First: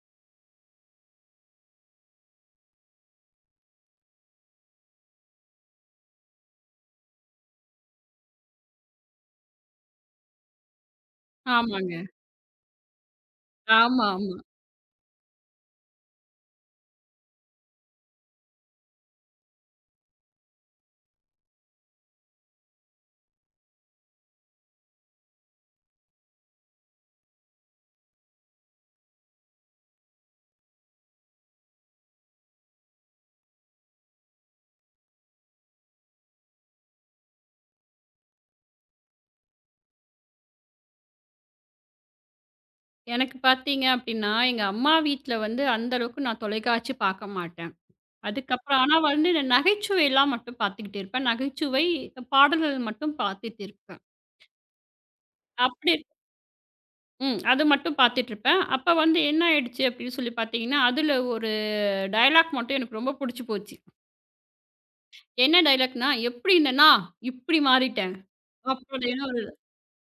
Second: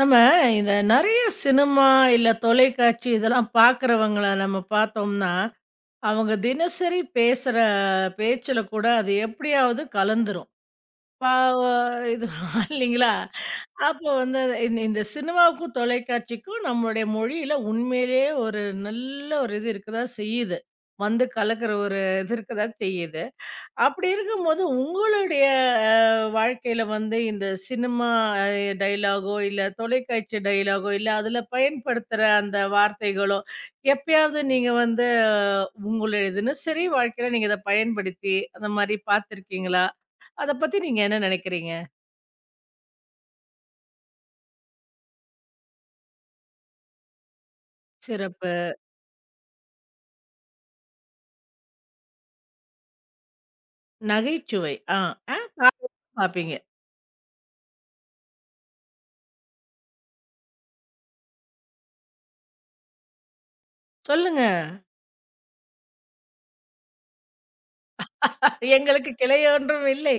நம்ம இந்த நெறைய சினிமா, இல்ல தொலைக்காட்சி இதெல்லாம் பார்க்குறவங்கள நம்ம பார்த்தோம்னா, அவங்க தினசரி பேசுற பேச்சுல கூட அது எப்படியாவது கலந்துரும். பா ஆமாங்க. இது இல்லைங்களா? ஆமா, அப்போ ஆமா. வந்து இந்த இந்த சினிமாவுக்கும், தொலைக்காட்சிக்கும் நம்மளுடைய மொழியில உண்மையிலேயே ஒரு நல்ல ஒரு இது இருக்கதா செய்யுது. வந்து கலக்கிற ஒரு இது இருக்கதா செய்யுது. அப்படி இருக்கும்போது உங்களுடைய அ, வாழ்க்கையில வந்து இந்த சினிமா அ, டயலாகோ இல்ல தொலைக்காட்சி டயலாகோ இல்ல அதுல பயன்படுத்துற அந்த வார்த்தைகளோ எப்பயாவது நீங்க வந்து உங்களுடைய தினசரி வாழ்க்கையில நீங்க இதை பயன்படுத்தி அந்த மாதிரி பார்த்துருக்கீங்களா? அதை பத்தி நீங்க என்ன நினைக்கிறீங்க? எனக்கு பார்த்தீங்க அப்டின்னா, எங்க அம்மா வீட்ல வந்து அந்த அளவுக்கு நான் தொலைக்காட்சி பார்க்க மாட்டேன். சிறப்பு. அதுக்கப்புறம் ஆனா வந்து இந்த நகைச்சுவைலாம் மட்டும் பார்த்துக்கிட்டு இருப்பேன். நகைச்சுவை பாடல்கள் மட்டும் பார்த்துட்டு இருப்பேன். நகைச்சுவை ஆ. ஆ. அப்டி பாப்பீங்க. ம். அது மட்டும் பார்த்துட்டு இருப்பேன். அப்ப வந்து என்ன ஆயிடுச்சு அப்டின்னு சொல்லி பார்த்தீங்கன்னா, அதுல ஒரு டயலாக் மட்டும் எனக்கு ரொம்ப புடிச்சு போச்சு. சொல்லுங்க. என்ன டயலாக்னா, "எப்டி இருந்தேனா, இப்டி மாறிட்டேன்" எங்களுக்கு அப்டின்னு கிளை ஒரு ஒன்றும் இல்லை.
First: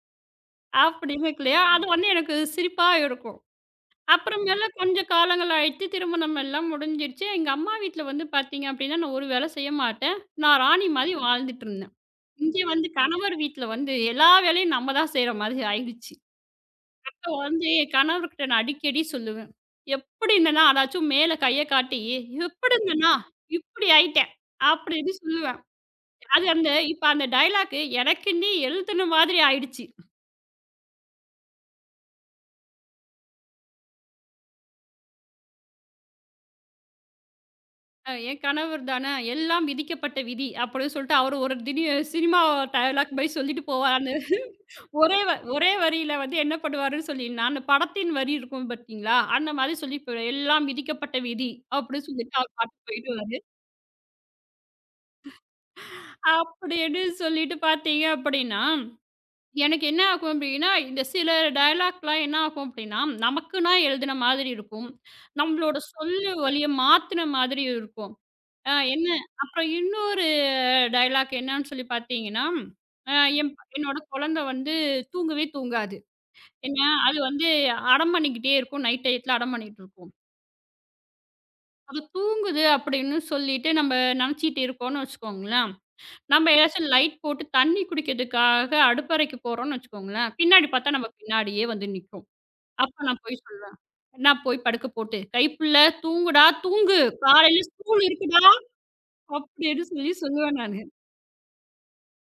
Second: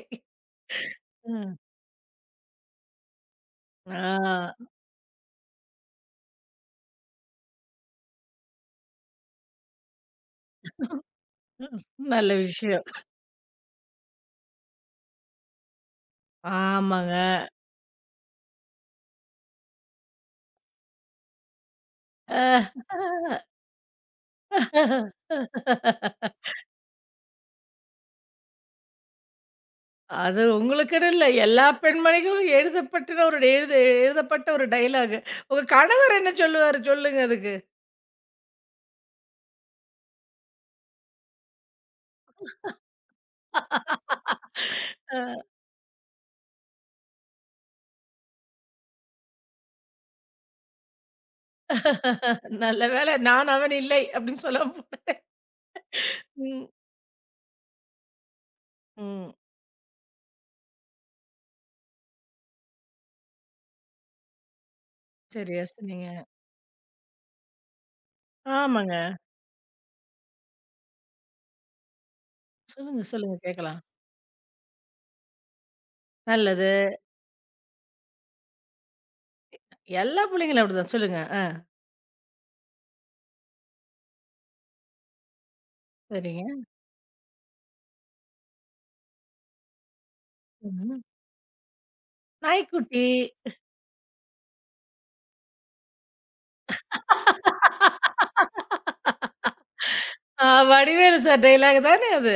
அப்டின்னு இருக்கு ம். இல்லையா? அது வந்து எனக்கு சிரிப்பா இருக்கும். ஆ, அப்புறமேல கொஞ்சம் காலங்கள் ஆயிடுச்சு. திருமணம் எல்லாம் முடிஞ்சிருச்சு. எங்க அம்மா வீட்ல வந்து பார்த்தீங்க அப்படின்னா, நான் ஒரு வேலை செய்ய மாட்டேன். நான் ராணி மாரி வாழ்ந்துட்டு இருந்தேன். நல்ல இங்க விஷயம். வந்து கணவர் வீட்ல வந்து எல்லா வேலையும் நம்ம தான் செய்ற மாதிரி ஆயிடுச்சு. ஆமாங்க. அப்போ வந்து என் கணவர்கிட்ட நான் அடிக்கடி சொல்லுவேன். எப்படி இருந்தேனா அதாச்சும் மேல கைய காட்டி, அஹ், எப்படி இருந்தேனா இப்படி ஆயிட்டேன் அப்படின்னு சொல்லுவேன். அது அந்த இப்ப அந்த டயலாக் எனக்குன்னே எழுதுன மாதிரி ஆயிடுச்சு. அது உங்களுக்குன்னு இல்ல. எல்லா பெண்மணிகளும் எழுதப்பட்டுன ஒரு எழுதப்பட்ட ஒரு டயலாக். உங்க கணவர் என்ன சொல்லுவாரு சொல்லுங்க அதுக்கு? என் கணவர் தானே, எல்லாம் விதிக்கப்பட்ட விதி அப்படின்னு சொல்லிட்டு அவரு ஒரு சினிமா டயலாக் மாரி சொல்லிட்டு போவாரான்னு. ஒரே வ அ ஒரே வரியில வந்து என்ன பண்ணுவாருன்னு சொல்லின்னா, அந்த படத்தின் வரி இருக்கும் பார்த்தீங்களா? அந்த மாதிரி சொல்லி போயிடுவாரு. எல்லாம் விதிக்கப்பட்ட விதி அப்படின்னு சொல்லிட்டு அவர் நல்ல பாட்டுக்கு வேளை போயிடுவாரு. நான் அவன் இல்லை அப்படின்னு சொல்ல போனேன். ம், அப்படின்னு சொல்லிட்டு பார்த்தீங்க அப்படின்னா, ம். எனக்கு என்ன ஆகும் அப்படின்னா, இந்த சில டயலாக்லாம் என்ன ஆகும் அப்படின்னா, நமக்குன்னா எழுதுன மாதிரி இருக்கும். சரியா நம்மளோட சொன்னீங்க. சொல்லு வழிய மாத்துன மாதிரி இருக்கும். ஆ ஆமாங்க. என்ன அப்புறம் இன்னொரு டயலாக் என்னான்னு சொல்லி பார்த்தீங்கன்னா, சொல்லுங்க, அ சொல்லுங்க கேட்கலாம். என்னோட குழந்தை வந்து தூங்கவே தூங்காது. நல்லது. ஏன்னா, அது வந்து அடம் பண்ணிக்கிட்டே இருக்கும். நைட் டயத்துல அடம் பண்ணிட்டு இருக்கும். எல்லா புள்ளைங்களும் அப்படிதான். சொல்லுங்க. ஆ. அது தூங்குது அப்படின்னு சொல்லிட்டு நம்ம நினச்சிட்டு இருக்கோம்னு வச்சுக்கோங்களேன், நம்ம சரிங்க. ஏதாச்சும் லைட் போட்டு தண்ணி குடிக்கிறதுக்காக அடுப்பறைக்கு போறோம்னு வச்சுக்கோங்களேன், பின்னாடி பார்த்தா ம். நம்ம பின்னாடியே வந்து நிக்கும். அப்ப நாய்க்குட்டி. நான் போய் சொல்லுவேன், "நான் போய் படுக்க போட்டு, கைப்புள்ள தூங்குடா தூங்கு, காலையில ஸ்கூல் இருக்குடா" அப்படின்னு சொல்லி ஆ சொல்லுவேன் நானு. வடிவேலு சார் டயலாக் தானே அது.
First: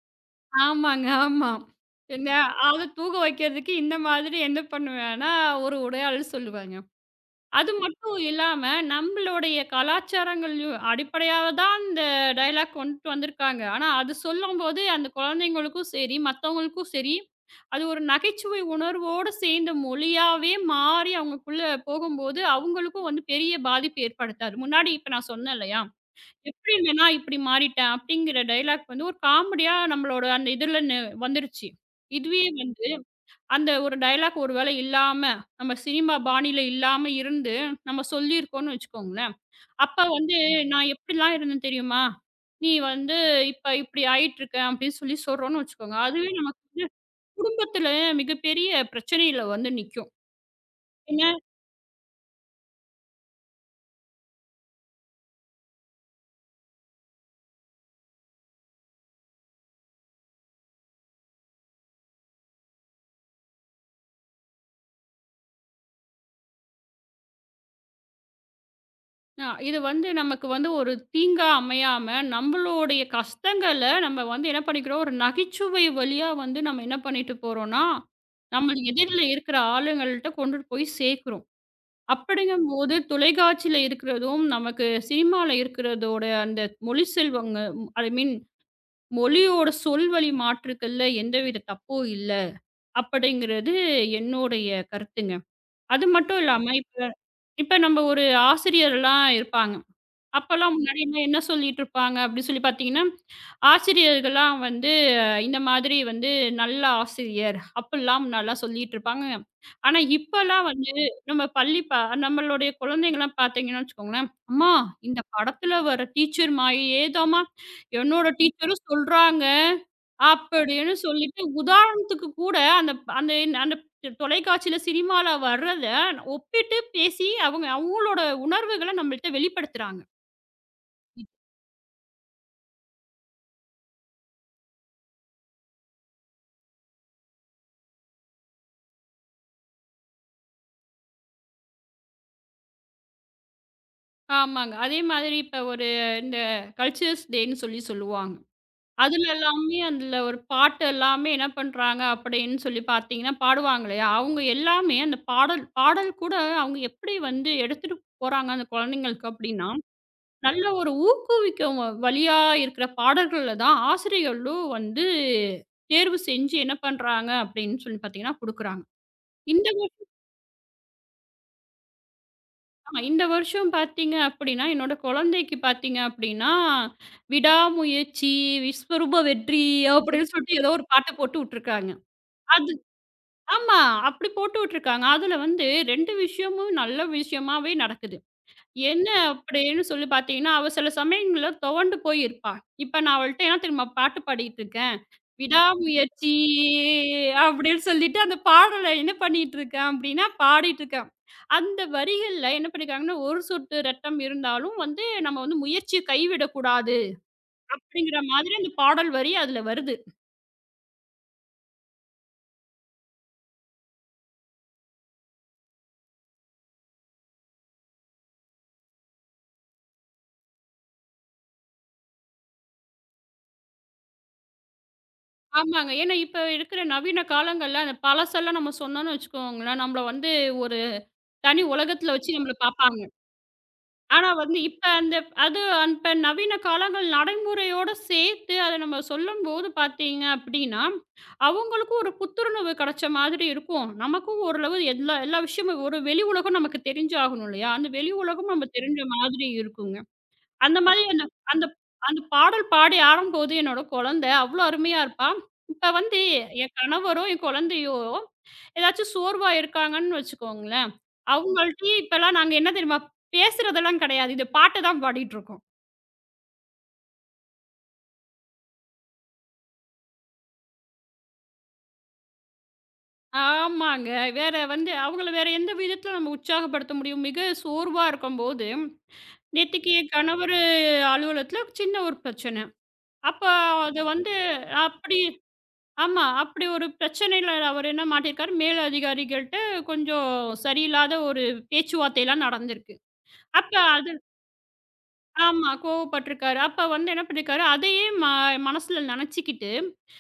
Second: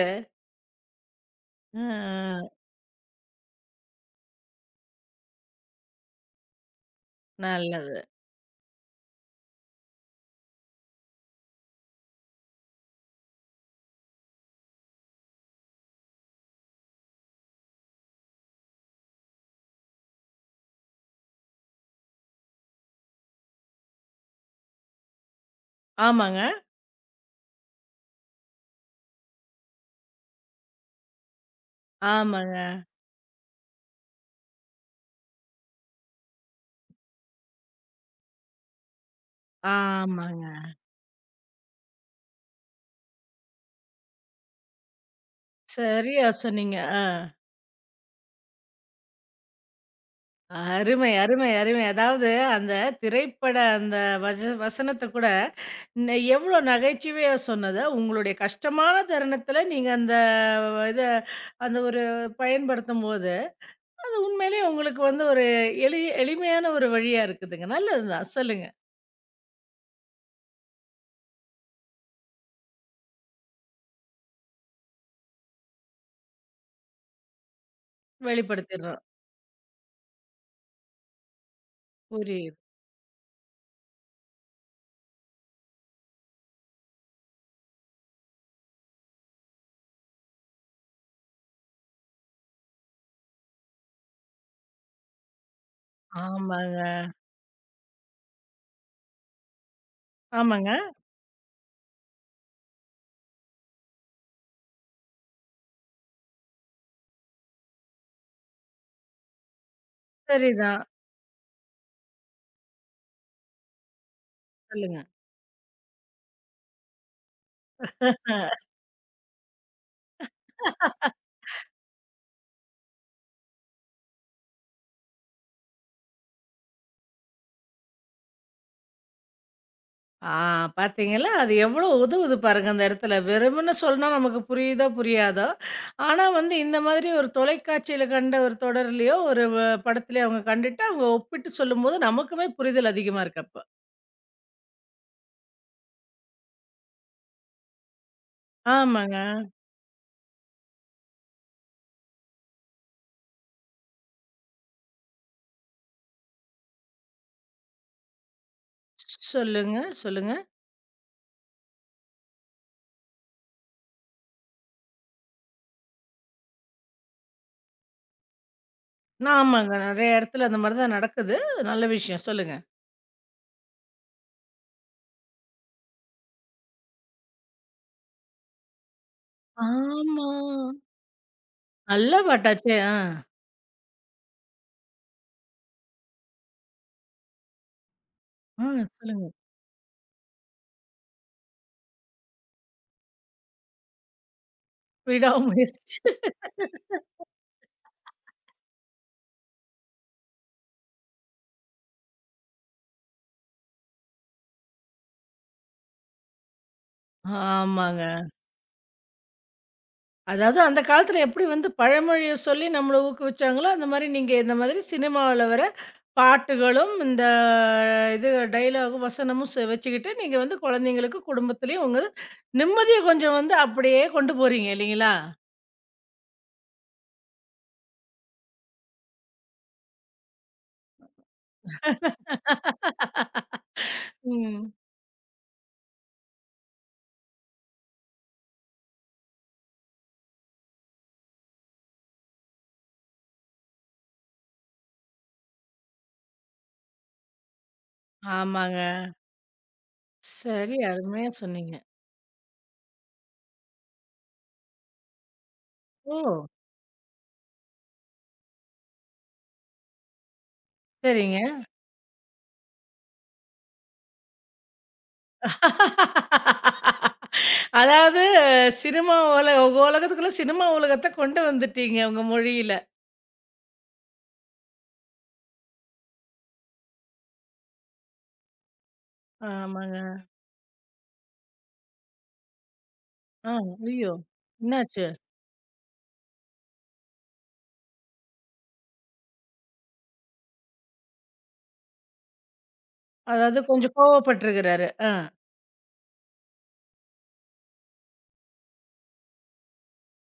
ஆமாங்க, ஆமா. ஆ. என்ன அத தூங்க வைக்கிறதுக்கு இந்த மாதிரி என்ன பண்ணுவேன்னா, ஒரு உடையாள் சொல்லுவேங்க. அது நல்லது. மட்டும் இல்லாம, நம்மளுடைய கலாச்சாரங்கள்லயும் அடிப்படையா தான் இந்த டயலாக் கொண்டுட்டு வந்திருக்காங்க. ஆனா, அது சொல்லும்போது அந்த குழந்தைங்களுக்கும் சரி, மத்தவங்களுக்கும் சரி, அது ஒரு நகைச்சுவை உணர்வோட சேர்ந்த மொழியாவே மாறி அவங்களுக்குள்ள போகும்போது, அவங்களுக்கும் வந்து பெரிய பாதிப்பு ஏற்படுத்தாது. முன்னாடி இப்ப நான் சொன்னேன் இல்லையா? ஆமாங்க, எப்படி இல்லன்னா இப்படி மாறிட்டேன் அப்படிங்கிற டயலாக் வந்து ஒரு காமெடியா நம்மளோட அந்த இதுல வந்துருச்சு. இதுவே ஆமாங்க, வந்து அந்த ஒரு டயலாக் ஒருவேளை இல்லாம, நம்ம சினிமா பாணியில இல்லாம இருந்து நம்ம சொல்லியிருக்கோம்னு வச்சுக்கோங்களேன். அப்ப வந்து ஆமாங்க. நான் எப்படிலாம் இருந்தேன் தெரியுமா? நீ வந்து இப்ப இப்படி ஆயிட்டுருக்க அப்படின்னு சொல்லி சொல்றோம்னு வச்சுக்கோங்க. சரியா அதுவே நமக்கு சொன்னீங்க. வந்து ஆ. குடும்பத்துல மிகப்பெரிய பிரச்சனையில வந்து நிக்கும். அருமை, என்ன? அருமை, அருமை. அதாவது அந்த திரைப்பட அந்த வசனத்த கூட ந எவ்ளோ நகைச்சுவையா சொன்னத, உங்களுடைய கஷ்டமான தருணத்தில நீங்க அந்த இத அந்த ஒரு பயன்படுத்தும்போது, உண்மையிலேயே உங்களுக்கு வந்து ஒரு எளி எளிமையான ஒரு வழியா இருக்குதுங்க. நல்லதுதான். சொல்லுங்க. இது வந்து நமக்கு வந்து ஒரு தீங்கா அமையாம, நம்மளுடைய கஷ்டங்கள நம்ம வந்து என்ன பண்ணிக்கிறோம், ஒரு நகைச்சுவை வழியா வந்து நம்ம என்ன பண்ணிட்டு போறோம்னா, நம்ம வெளிப்படுத்திர்றோம். எதிர்ல இருக்கிற ஆளுங்கள்ட்ட கொண்டுட்டு போய் சேர்க்கிறோம். புரியுது. அப்படிங்கும்போது தொலைக்காட்சியில இருக்கிறதும், நமக்கு சினிமால இருக்கிறதோட அந்த மொழி செல்வங்க ஐ மீன் மொழியோட சொல்வழி மாற்றுக்கள்ல எந்தவித தப்பும் இல்ல. அப்படிங்கிறது என்னுடைய கருத்துங்க. அது மட்டும் இல்லாம ஆமாங்க, இப்ப இப்ப நம்ம ஒரு ஆசிரியர்லாம் இருப்பாங்க. ஆமாங்க. அப்பலாம் முன்னாடிலாம் என்ன சொல்லிட்டுருப்பாங்க அப்படி சொல்லி பார்த்தீங்கன்னா, ஆசிரியர்கள்லாம் வந்து இந்த மாதிரி வந்து நல்ல ஆசிரியர் அப்படிலாம் முன்னாடிலாம் சொல்லிட்டுருப்பாங்க. ஆனா, இப்பலாம் சரிதான். வந்து நம்ம பள்ளி ப நம்மளுடைய குழந்தைங்கலாம் பார்த்தீங்கன்னு வச்சுக்கோங்களேன், "அம்மா சொல்லுங்க. இந்த படத்துல வர டீச்சர் மாரியே தாம்மா என்னோட டீச்சரும் சொல்றாங்க." அப்படின்னு சொல்லிட்டு உதாரணத்துக்கு கூட அந்த அந்த அந்த தொலைக்காட்சியில சினிமால வர்றத ஒப்பிட்டு பேசி அவங்க அவங்களோட உணர்வுகள நம்மள்ட்ட வெளிப்படுத்துறாங்க. ஆ பார்த்தீங்களா? அது எவ்வளோ உதவுது பாருங்க அந்த இடத்துல. வெறுமனே சொன்னா நமக்கு புரியுதோ, புரியாதோ! ஆனா வந்து இந்த மாதிரி ஒரு தொலைக்காட்சியில கண்ட ஒரு தொடர்லயோ, ஒரு வ படத்துலயோ அவங்க கண்டுட்டு, அவங்க ஒப்பிட்டு சொல்லும்போது நமக்குமே புரிதல் அதிகமா இருக்கு அப்ப. ஆமாங்க. அதே மாதிரி இப்ப ஒரு இந்த கல்ச்சர்ஸ் டேன்னு சொல்லி சொல்லுவாங்க. ஆமாங்க. அதுல எல்லாமே அதுல ஒரு பாட்டு எல்லாமே என்ன பண்றாங்க அப்படின்னு சொல்லி பார்த்தீங்கன்னா, பாடுவாங்க இல்லையா? அவங்க எல்லாமே அந்த பாடல் பாடல் கூட அவங்க எப்படி வந்து எடுத்துட்டு போறாங்க அந்த குழந்தைங்களுக்கு அப்படின்னா, சொல்லுங்க, சொல்லுங்க. நல்ல ஒரு ஊக்குவிக்கும் வழியா இருக்கிற பாடல்கள்ல தான் ஆசிரியர்களும் வந்து தேர்வு செஞ்சு என்ன பண்றாங்க அப்படின்னு சொல்லி பார்த்தீங்கன்னா குடுக்குறாங்க. நான் இந்த ஆமாங்க. நெறைய இடத்துல அந்த மாரி தான் நடக்குது. நல்ல விஷயம். சொல்லுங்க. ஆமா. இந்த வருஷம் பார்த்தீங்க அப்படின்னா, என்னோட குழந்தைக்கு பார்த்தீங்க அப்படின்னா, "விடாமுயற்சி விஸ்வரூப வெற்றி" அப்படின்னு ஆமா. சொல்லிட்டு ஏதோ ஒரு பாட்ட போட்டு விட்டுருக்காங்க. நல்ல அது பாட்டாச்சே! ஆ. ஆமா. அப்படி போட்டு விட்டுருக்காங்க. அதுல வந்து 2 விஷயமும் நல்ல விஷயமாவே நடக்குது. ஆ என்ன சொல்லுங்க. அப்படின்னு சொல்லி பார்த்தீங்கன்னா, அவ சில சமயங்கள்ல துவண்டு போயிருப்பா. இப்ப நான் அவள்ட்ட என்ன தெரியுமா பாட்டு பாடிட்டு இருக்கேன்? விடாமுயற்சி. விடாமுயற்சி அப்படின்னு சொல்லிட்டு அந்த பாடல என்ன பண்ணிட்டுருக்கேன் அப்படின்னா, பாடிட்டுருக்கேன். அந்த வரிகள்ல என்ன பண்ணியிருக்காங்கன்னா, "ஒரு சொட்டு இரத்தம் இருந்தாலும் வந்து நம்ம வந்து முயற்சிய கைவிடக்கூடாது." ஆமாங்க. அப்படிங்கிற மாதிரி அந்த பாடல் வரி அதுல வருது. அதாவது அந்த காலத்துல எப்படி வந்து பழமொழிய சொல்லி நம்மள ஊக்குவிச்சாங்களோ, அந்த மாரி நீங்க இந்த மாதிரி சினிமாவுல வர பாட்டுகளும், இந்த இது டயலாகும், வசனமும் ச வச்சுக்கிட்டு நீங்க வந்து குழந்தைங்களுக்கு, குடும்பத்திலயும் உங்க நிம்மதிய கொஞ்சம் வந்து அப்படியே கொண்டு போறீங்க இல்லைங்களா? ஆமாங்க. ஏன்னா இப்ப இருக்கிற நவீன காலங்கள்ல அந்த பழசெல்லாம் நம்ம சொன்னோம்னு வச்சுக்கோங்களேன், நம்மள வந்து ஒரு தனி உலகத்துல வச்சு நம்மள பார்ப்பாங்க. ஆனா வந்து ம். இப்ப அந்த அது இப்ப நவீன காலங்கள் நடைமுறையோட சேர்த்து அத நம்ம சொல்லும்போது பார்த்தீங்க அப்டின்னா, அவங்களுக்கும் ஒரு புத்துணர்வு கிடைச்ச மாதிரி இருக்கும். நமக்கும் ஓரளவு எல்லா எல்லா விஷயமும் ஒரு வெளி உலகம் நமக்கு தெரிஞ்சாகணும் இல்லையா? அந்த வெளி உலகம் நம்ம ஆமாங்க. தெரிஞ்ச மாதிரி இருக்குங்க. சரி, அந்த மாதிரி அந்த அருமையா அந்த சொன்னீங்க. அந்த பாடல் பாடி ஆடும்போது என்னோட குழந்தை அவ்ளோ அருமையா இருப்பா. இப்ப ஓ! வந்து என் கணவரோ, என் குழந்தையோ ஏதாச்சும் சோர்வா இருக்காங்கன்னு வச்சுக்கோங்களேன், சரிங்க. அவங்கள்ட்டயும் இப்பலாம் நாங்க என்ன தெரியுமா? பேசுறதெல்லாம் கிடையாது. இது பாட்டு தான் பாடிட்டுருக்கோம். அதாவது சினிமா உல உங்க உலகத்துக்குள்ள சினிமா உலகத்த கொண்டு வந்துட்டீங்க உங்க மொழியில. ஆமாங்க. வேற வந்து அவங்கள வேற எந்த விதத்தில நம்ம உற்சாகப்படுத்த முடியும்? மிக சோர்வா இருக்கும்போது, நேத்திக்கு ஆமாங்க. என் கணவரு அலுவலகத்தில சின்ன ஒரு பிரச்சனை. அப்ப ஆ, அது ஐயோ! வந்து என்னாச்சு? அப்படி ஆமா. அப்படி ஒரு பிரச்சனையில அவர் என்ன மாட்டியிருக்காரு, மேல் அதிகாரிகள்ட்ட கொஞ்சம் சரியில்லாத ஒரு பேச்சுவார்த்தைலாம் நடந்திருக்கு. அதாவது அப்ப கொஞ்சம் அது கோவப்பட்டுருக்கிறாரு. ஆ, ஆமா. கோவப்பட்டுருக்காரு. அப்ப வந்து என்ன பண்ணியிருக்காரு, அதையே மனசுல நெனச்சுக்கிட்டு,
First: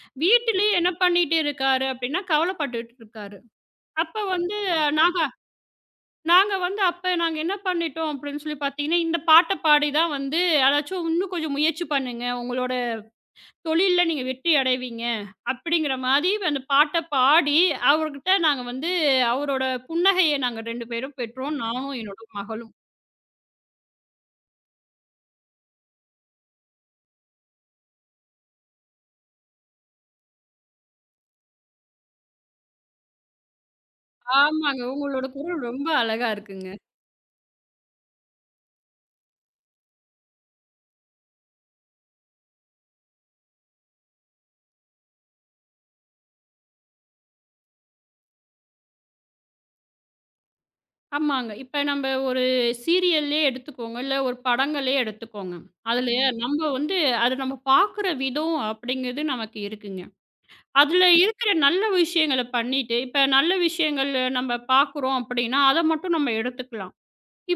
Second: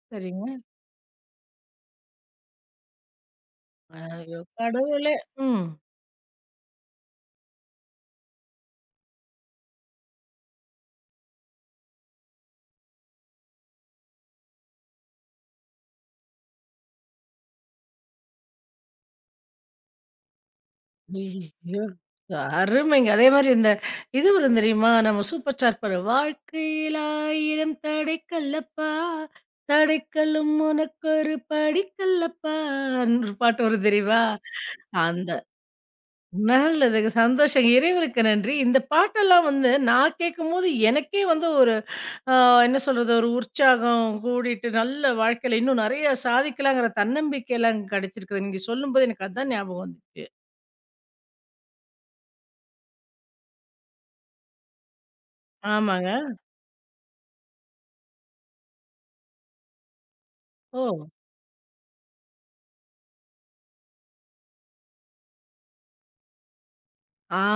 சரிங்க. வீட்டிலேயே என்ன பண்ணிட்டு இருக்காரு அப்டின்னா, கவலப்பட்டுட்டு இருக்காரு. அப்ப ஐயோ வந்து கடவுளே! நாங்க ம். நாங்க வந்து அப்ப நாங்க என்ன பண்ணிட்டோம் அப்டின்னு சொல்லி பார்த்தீங்கன்னா, இந்த பாட்ட பாடி தான் வந்து "அதாச்சும் இன்னும் கொஞ்சம் முயற்சி பண்ணுங்க. உங்களோட தொழில்ல நீங்க வெற்றி அடைவீங்க." அப்டிங்கிற மாரி அந்த பாட்ட பாடி, அவர்கிட்ட நாங்க வந்து அவரோட புன்னகைய நாங்க 2 பேரும் பெற்றோம். ஐயய்யோ! நானும், என்னோட மகளும். அருமைங்க. அதே மாரி இந்த இது வரும் தெரியுமா? நம்ம சூப்பர் ஸ்டார் பாடல் வாழ்க்கையில் ஆயிரம் தடைக்கல்லப்பா, தடைக்கல்லும் உனக்கொரு படிக்கல்லப்பா ன்னு ஒரு பாட்டு வரும் தெரியுமா? ஆமாங்க. உங்களோட அந்த குரல் ரொம்ப அழகா இருக்குங்க. நல்லதுங்க. சந்தோஷம். இறைவனுக்கு நன்றி. இந்த பாட்டெல்லாம் வந்து நான் கேட்கும்போது எனக்கே வந்து ஒரு அ என்ன சொல்றது? ஒரு உற்சாகம் கூடிட்டு, நல்ல வாழ்க்கையில இன்னும் நெறைய சாதிக்கலாங்கிற தன்னம்பிக்கைலாம் கிடைச்சிருக்குது. நீங்க சொல்லும்போது எனக்கு அதான் ஞாபகம் வந்துச்சு. ஆமாங்க. இப்ப நம்ப ஒரு சீரியல்லே எடுத்துக்கோங்க, இல்ல ஒரு படங்களே எடுத்துக்கோங்க. அதுல ஆமாங்க. ம். நம்ப வந்து அத நம்ம பாக்குற விதம் அப்படிங்கிறது நமக்கு இருக்குங்க. அதுல ஓ! இருக்கிற நல்ல விஷயங்கள பண்ணிட்டு, இப்ப நல்ல விஷயங்கள் நம்ம பாக்குறோம் அப்படின்னா, அத மட்டும் நம்ம எடுத்துக்கலாம்.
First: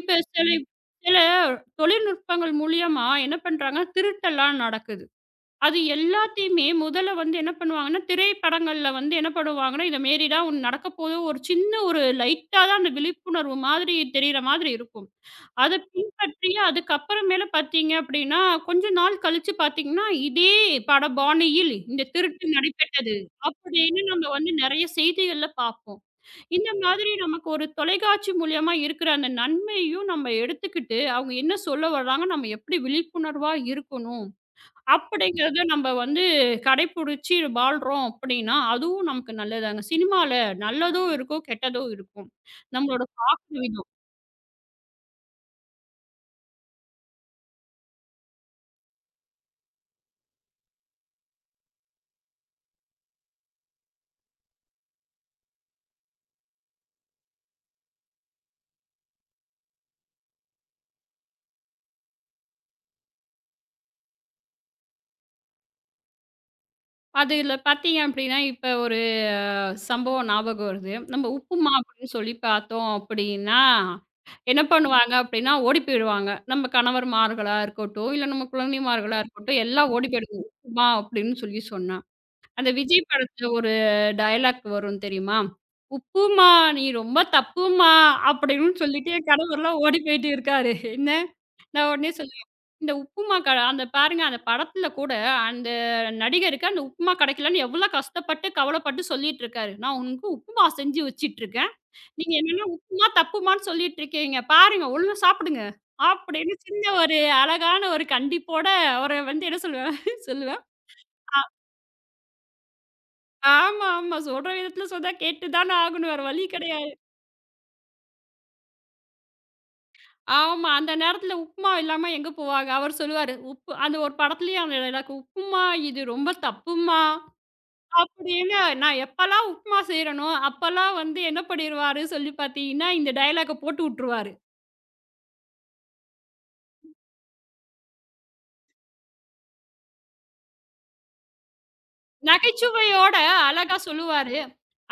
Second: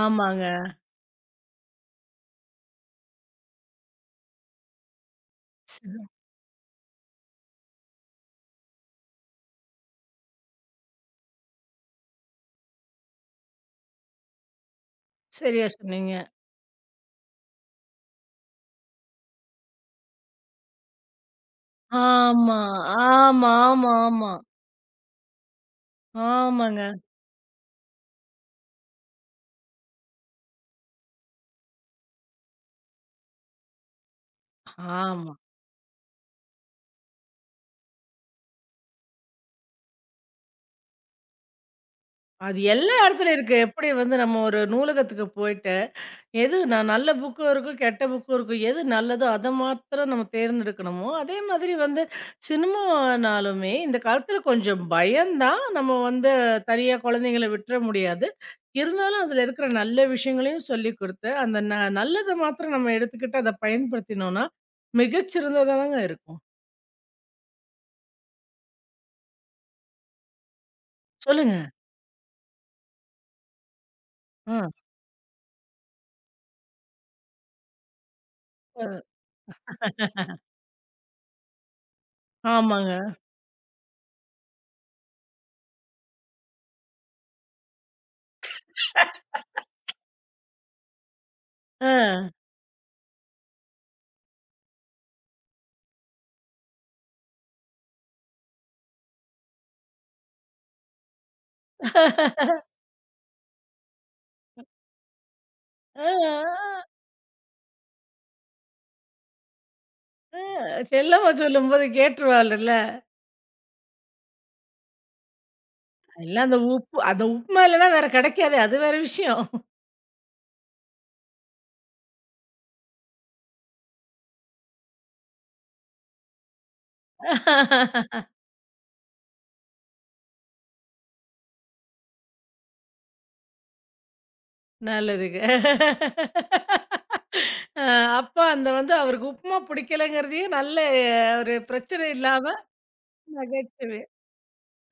இப்ப சில ம். சில தொழில்நுட்பங்கள் மூலியமா என்ன பண்றாங்கன்னா, திருட்டெல்லாம் நடக்குது. அது ச எல்லாத்தையுமே முதல்ல வந்து என்ன பண்ணுவாங்கன்னா, திரைப்படங்கள்ல வந்து என்ன பண்ணுவாங்கன்னா, "இத மேரி தான் ஒண்ணு நடக்கப்போது" ஒரு சின்ன ஒரு லைட்டா தான் அந்த விழிப்புணர்வு மாதிரி தெரியிற மாதிரி இருக்கும். சரியா அத சொன்னீங்க. பின்பற்றி அதுக்கப்புறமேல பார்த்தீங்க அப்டின்னா, கொஞ்ச நாள் கழிச்சு பார்த்தீங்கன்னா, "இதே பட பாணியில் இந்த திருட்டு ஆமா, நடைபெற்றது" ஆமா, ஆமா, அப்படின்னு நம்ம ஆமா. வந்து நெறைய செய்திகள்ல பார்ப்போம். இந்த ஆமாங்க. மாதிரி நமக்கு ஒரு தொலைக்காட்சி மூலியமா இருக்கிற அந்த நன்மையும் நம்ம எடுத்துக்கிட்டு, அவங்க என்ன சொல்ல வர்றாங்க, நம்ம எப்டி விழிப்புணர்வா இருக்கணும்? ஆமா. அப்படிங்கிறத நம்ம வந்து கடைப்புடிச்சு வாழ்றோம் அப்படின்னா, அதுவும் நமக்கு நல்லதாங்க. சினிமால நல்லதும் இருக்கும், கெட்டதும் இருக்கும். அது எல்லா நம்மளோட இடத்துலயும் இருக்கு. பார்க்கும் எப்படி விதம். வந்து நம்ம ஒரு நூலகத்துக்கு போயிட்டு எது நான் நல்ல புக்கும் இருக்கும், கெட்ட புக்கும் இருக்கும். எது நல்லதோ அத மாத்திரம் நம்ம தேர்ந்தெடுக்கணுமோ, அதே மாதிரி வந்து சினிமானாலுமே இந்த காலத்துல கொஞ்சம் பயம்தான். நம்ம வந்து தனியா குழந்தைங்கள விட்டுற முடியாது. இருந்தாலும் அதுல இருக்கிற நல்ல விஷயங்களையும் சொல்லிக் குடுத்து, அந்த ந நல்லத மாத்திரம் நம்ம எடுத்துக்கிட்டு அத பயன்படுத்தினோம்னா, மிகச்சிறந்ததாங்க இருக்கும். அதுல பார்த்தீங்க அப்படின்னா, இப்ப ஒரு சம்பவம் ஞாபகம் வருது. நம்ம சொல்லுங்க. உப்புமா அப்படின்னு சொல்லி பார்த்தோம் அப்படின்னா, ஆ. என்ன பண்ணுவாங்க அப்படின்னா, ஓடி போயிடுவாங்க. நம்ம கணவர்மார்களா இருக்கட்டும், இல்ல நம்ம அ குழந்தைமார்களா இருக்கட்டும், எல்லாம் ஓடி போயிடுங்க உப்புமா அப்படின்னு சொல்லி சொன்னா. அந்த ஆமாங்க. விஜய் படத்துல ஒரு டயலாக் வரும் தெரியுமா? "உப்புமா நீ ரொம்ப தப்புமா" அப்படின்னு சொல்லிட்டு என் கணவர்லாம் ஓடி போயிட்டு இருக்காரு. என்ன நான் ஆ. உடனே சொல்லுவேன், "இந்த உப்புமா கட" அந்த பாருங்க அந்த படத்துல கூட அந்த நடிகருக்கு அந்த உப்புமா கிடைக்கலன்னு எவ்வளோ கஷ்டப்பட்டு, கவலைப்பட்டு சொல்லிட்டு இருக்காரு. "நான் உனக்கு உப்புமா செஞ்சு வச்சுட்டுருக்கேன். நீங்க என்னன்னா உப்புமா தப்புமான்னு சொல்லிட்டு இருக்கீங்க. பாருங்க ஒழுங்கா சாப்பிடுங்க." ஆ. அப்படின்னு ஆ. சின்ன ஒரு அழகான ஒரு கண்டிப்போட அவர வந்து என்ன சொல்லுவேன் ஆ. சொல்லுவேன். செல்லம்மா சொல்லும்போது கேட்டுருவாள்ல. ஆமா, ஆமா. சொல்ற விதத்துல சொன்னா கேட்டு தான ஆகணும். வேற இல்ல வழி அந்த கிடையாது. உப்பு அந்த உப்புமா இல்லன்னா வேற கிடைக்காதே. அது வேற விஷயம். ஆமா, அந்த நேரத்துல உப்புமா இல்லாம எங்க போவாங்க? அவர் சொல்லுவாரு, அந்த ஒரு படத்துலயும் அந்த டைலாக் "உப்புமா இது ரொம்ப தப்புமா" அப்படின்னு நான் எப்பலாம் உப்புமா செய்றேனோ, அப்பலாம் வந்து என்ன பண்ணிருவாரு சொல்லி பார்த்தீங்கன்னா, இந்த டைலாக்க போட்டு உட்டுருவாரு. நல்லதுங்க. அ அப்ப அந்த வந்து அவருக்கு உப்புமா பிடிக்கலங்கிறதையே நல்ல ஒரு பிரச்சனை இல்லாம நகைச்சுவையோட அழகா நகைச்சுவை. சொல்லுவாரு.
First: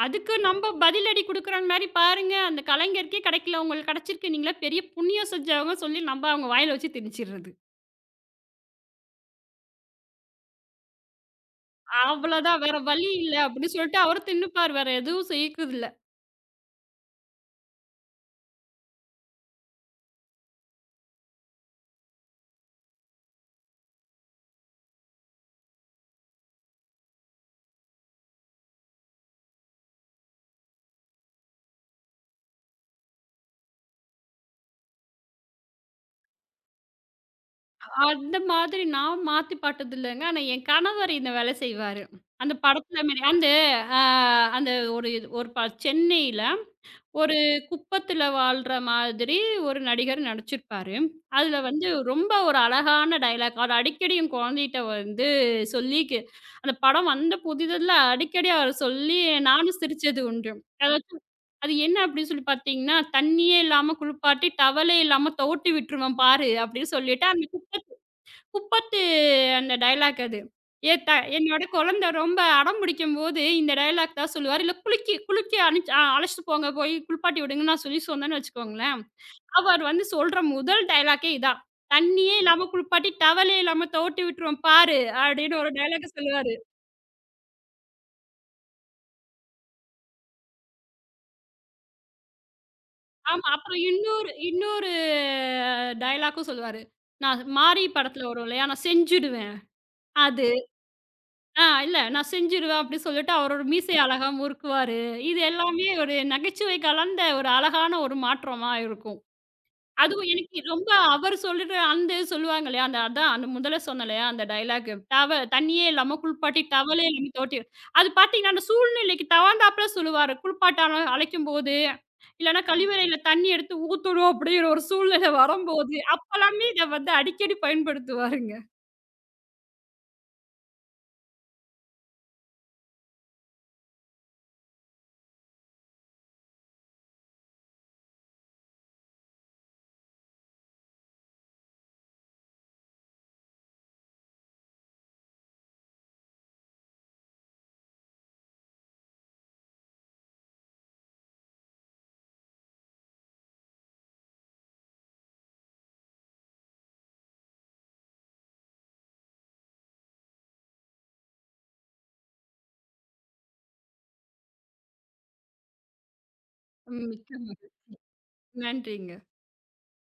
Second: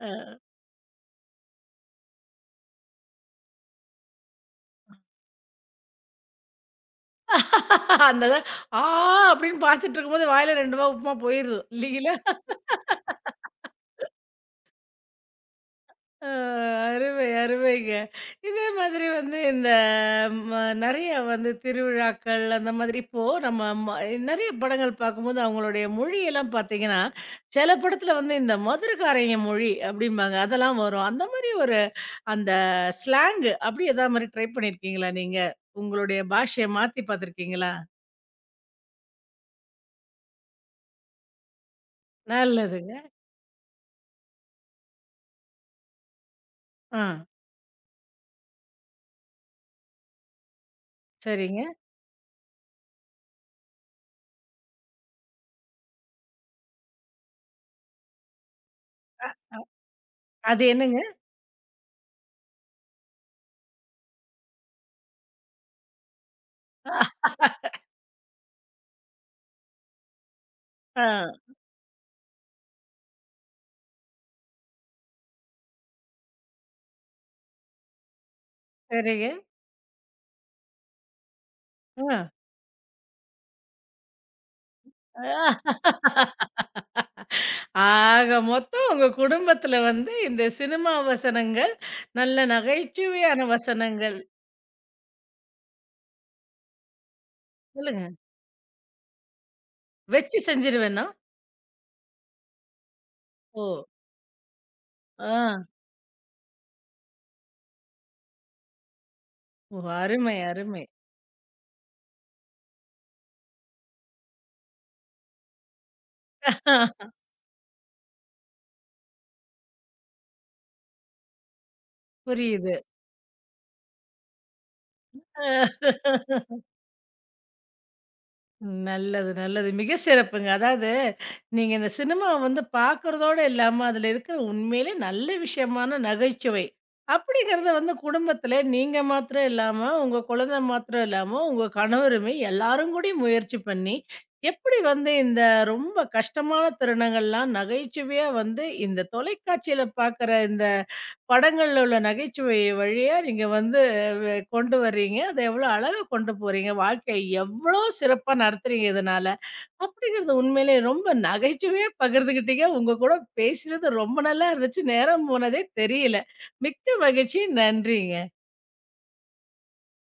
அதுக்கு நம்ப பதிலடி குடுக்குற மாரி பாருங்க, அந்த கலைஞருக்கே கிடைக்கல. உங்களுக்கு கிடைச்சிருக்கு. நீங்கலாம் பெரிய புண்ணியம் செஞ்சவங்க சொல்லி நம்ப அவங்க வாயில வச்சு திணிச்சிடுறது. அந்த அ ஆ! அப்படின்னு பார்த்துட்டு இருக்கும்போது வாயில 2 வா உப்புமா போயிருது. இல்லைங்களா? அவ்வளதான். வேற வழி இல்ல அப்படின்னு சொல்லிட்டு அவரும் தின்னுப்பாரு. வேற எதுவும் செய்யக்குதில்ல. அ அருமை, அருமைங்க. இதே மாதிரி வந்து இந்த ம நெறைய வந்து திருவிழாக்கள் அந்த மாதிரி இப்போ நம்ம ம நெறைய படங்கள் பார்க்கும்போது, அவங்களுடைய மொழியெல்லாம் பார்த்தீங்கன்னா, சில படத்துல வந்து இந்த மதுரக்காரய்ங்க மொழி அப்படிம்பாங்க. அதெல்லாம் வரும். அந்த மாரி ஒரு அந்த ஸ்லாங் அப்படி எதா மாரி ட்ரை பண்ணியிருக்கீங்களா நீங்க? உங்களுடைய பாஷைய மாத்தி பார்த்துருக்கீங்களா? அந்த மாதிரி நான் மாத்தி பார்த்ததில்லங்க. ஆனா என் கணவர் இந்த வேலை செய்வாரு. அந்த நல்லதுங்க. படத்துல மாரி. அ அந்த ஒரு இது ஒரு ப சென்னையில ஆ ஒரு குப்பத்துல வாழ்ற மாதிரி ஒரு நடிகர் நடிச்சிருப்பாரு. அதுல சரிங்க. வந்து ரொம்ப ஒரு அழகான டயலாக். அது அடிக்கடி என் குழந்தைகிட்ட வந்து சொல்லி கே அந்த படம் வந்த புதிதில அடிக்கடி அவரு சொல்லி நானும் சிரிச்சது உண்டு. அது என்னங்க? அதாச்சும் அது என்ன அப்படின்னு சொல்லி பார்த்தீங்கன்னா, "தண்ணியே இல்லாம குளிப்பாட்டி, டவலே இல்லாம துவட்டி விட்டுருவேன் பாரு" அப்படின்னு சொல்லிட்டு அந்த குப்பத்து அந்த டயலாக் அது. ஏ ஆ த என்னோட குழந்த ரொம்ப அடம் பிடிக்கும்போது, இந்த டயலாக் தான் சொல்லுவாரு. இல்ல குளிக்க அனுப்ச்சு அ அழைச்சிட்டு போங்க, போய் குளிப்பாட்டி விடுங்கன்னு நான் சொல்லி சொன்னேன்னு வச்சுக்கோங்களேன். சரிங்க. அவர் வந்து சொல்ற முதல் டயலாக்கே இதான். ஆ. "தண்ணியே இல்லாம குளிப்பாட்டி, டவலே இல்லாம துவட்டி விட்டுருவேன் பாரு" அப்படின்னு ஒரு டயலாக்க சொல்லுவாரு. ஆக மொத்தம் உங்க குடும்பத்துல வந்து இந்த சினிமா வசனங்கள், நல்ல ஆமா. நகைச்சுவையான அப்புறம் வசனங்கள். இன்னொரு இன்னொரு டயலாக்கும் சொல்லுவாரு. நான் மாரி சொல்லுங்க. படத்துல வரும் இல்லையா? "நான் செஞ்சுடுவேன்" வச்சு அது. செஞ்சுருவேனா? இல்ல நான் செஞ்சுருவேன் அப்படி சொல்லிட்டு அவரோட ஓ! மீசை அழகா முறுக்குவாரு. ஆ. இது எல்லாமே ஒரு நகைச்சுவை கலந்த ஒரு அழகான ஒரு மாற்றமா இருக்கும். ஓ! அதுவும் அருமை, எனக்கு அருமை. ரொம்ப அவர் சொல்லிட்டு அந்த சொல்லுவாங்க இல்லையா, அந்த அதான் அந்த முதல்ல சொன்னேன் இல்லையா, அந்த டயலாக் டவ தண்ணியே இல்லாம குளிப்பாட்டி டவலே இல்லாம தொவட்டி அது பார்த்தீங்கன்னா, அந்த சூழ்நிலைக்கு தகுந்தாப்புல சொல்லுவாரு. குளிப்பாட்ட அழ அழைக்கும்போது, இல்லன்னா புரியுது. கழிவறையில தண்ணி எடுத்து ஊத்தணும் அப்படிங்கிற ஒரு சூழ்நிலை வரும்போது, அப்பலாமே இத வந்து அடிக்கடி பயன்படுத்துவாருங்க. நல்லது, நல்லது. மிக சிறப்புங்க. அதாவது நீங்க இந்த சினிமாவ வந்து பார்க்குறதோட இல்லாம, அதுல இருக்கிற உண்மையிலே நல்ல விஷயமான நகைச்சுவை. அப்படிங்கிறத வந்து குடும்பத்தில நீங்க மாத்திரம் இல்லாம, உங்க குழந்தை மாத்திரம் இல்லாம, உங்க கணவருமே எல்லாரும் கூடயும் முயற்சி பண்ணி, எப்படி வந்து இந்த ரொம்ப கஷ்டமான தருணங்கள்லாம் நகைச்சுவையா வந்து இந்த தொலைக்காட்சியில பார்க்குற இந்த படங்கள்ல உள்ள நகைச்சுவை வழியா நீங்க வந்து வெ கொண்டு வர்றீங்க. அத எவ்வளோ அழகா கொண்டு போறீங்க. வாழ்க்கைய எவ்வளோ சிறப்பா நடத்துறீங்க இதனால. அப்படிங்கிறது உண்மையிலேயே ரொம்ப நகைச்சுவையா பகிர்ந்துக்கிட்டீங்க. உங்க கூட பேசினது ரொம்ப நல்லா இருந்துச்சு. நேரம் போனதே தெரியல. மிக்க ம் மிக்க மகிழ்ச்சி. ம நன்றிங்க. நன்றிங்க.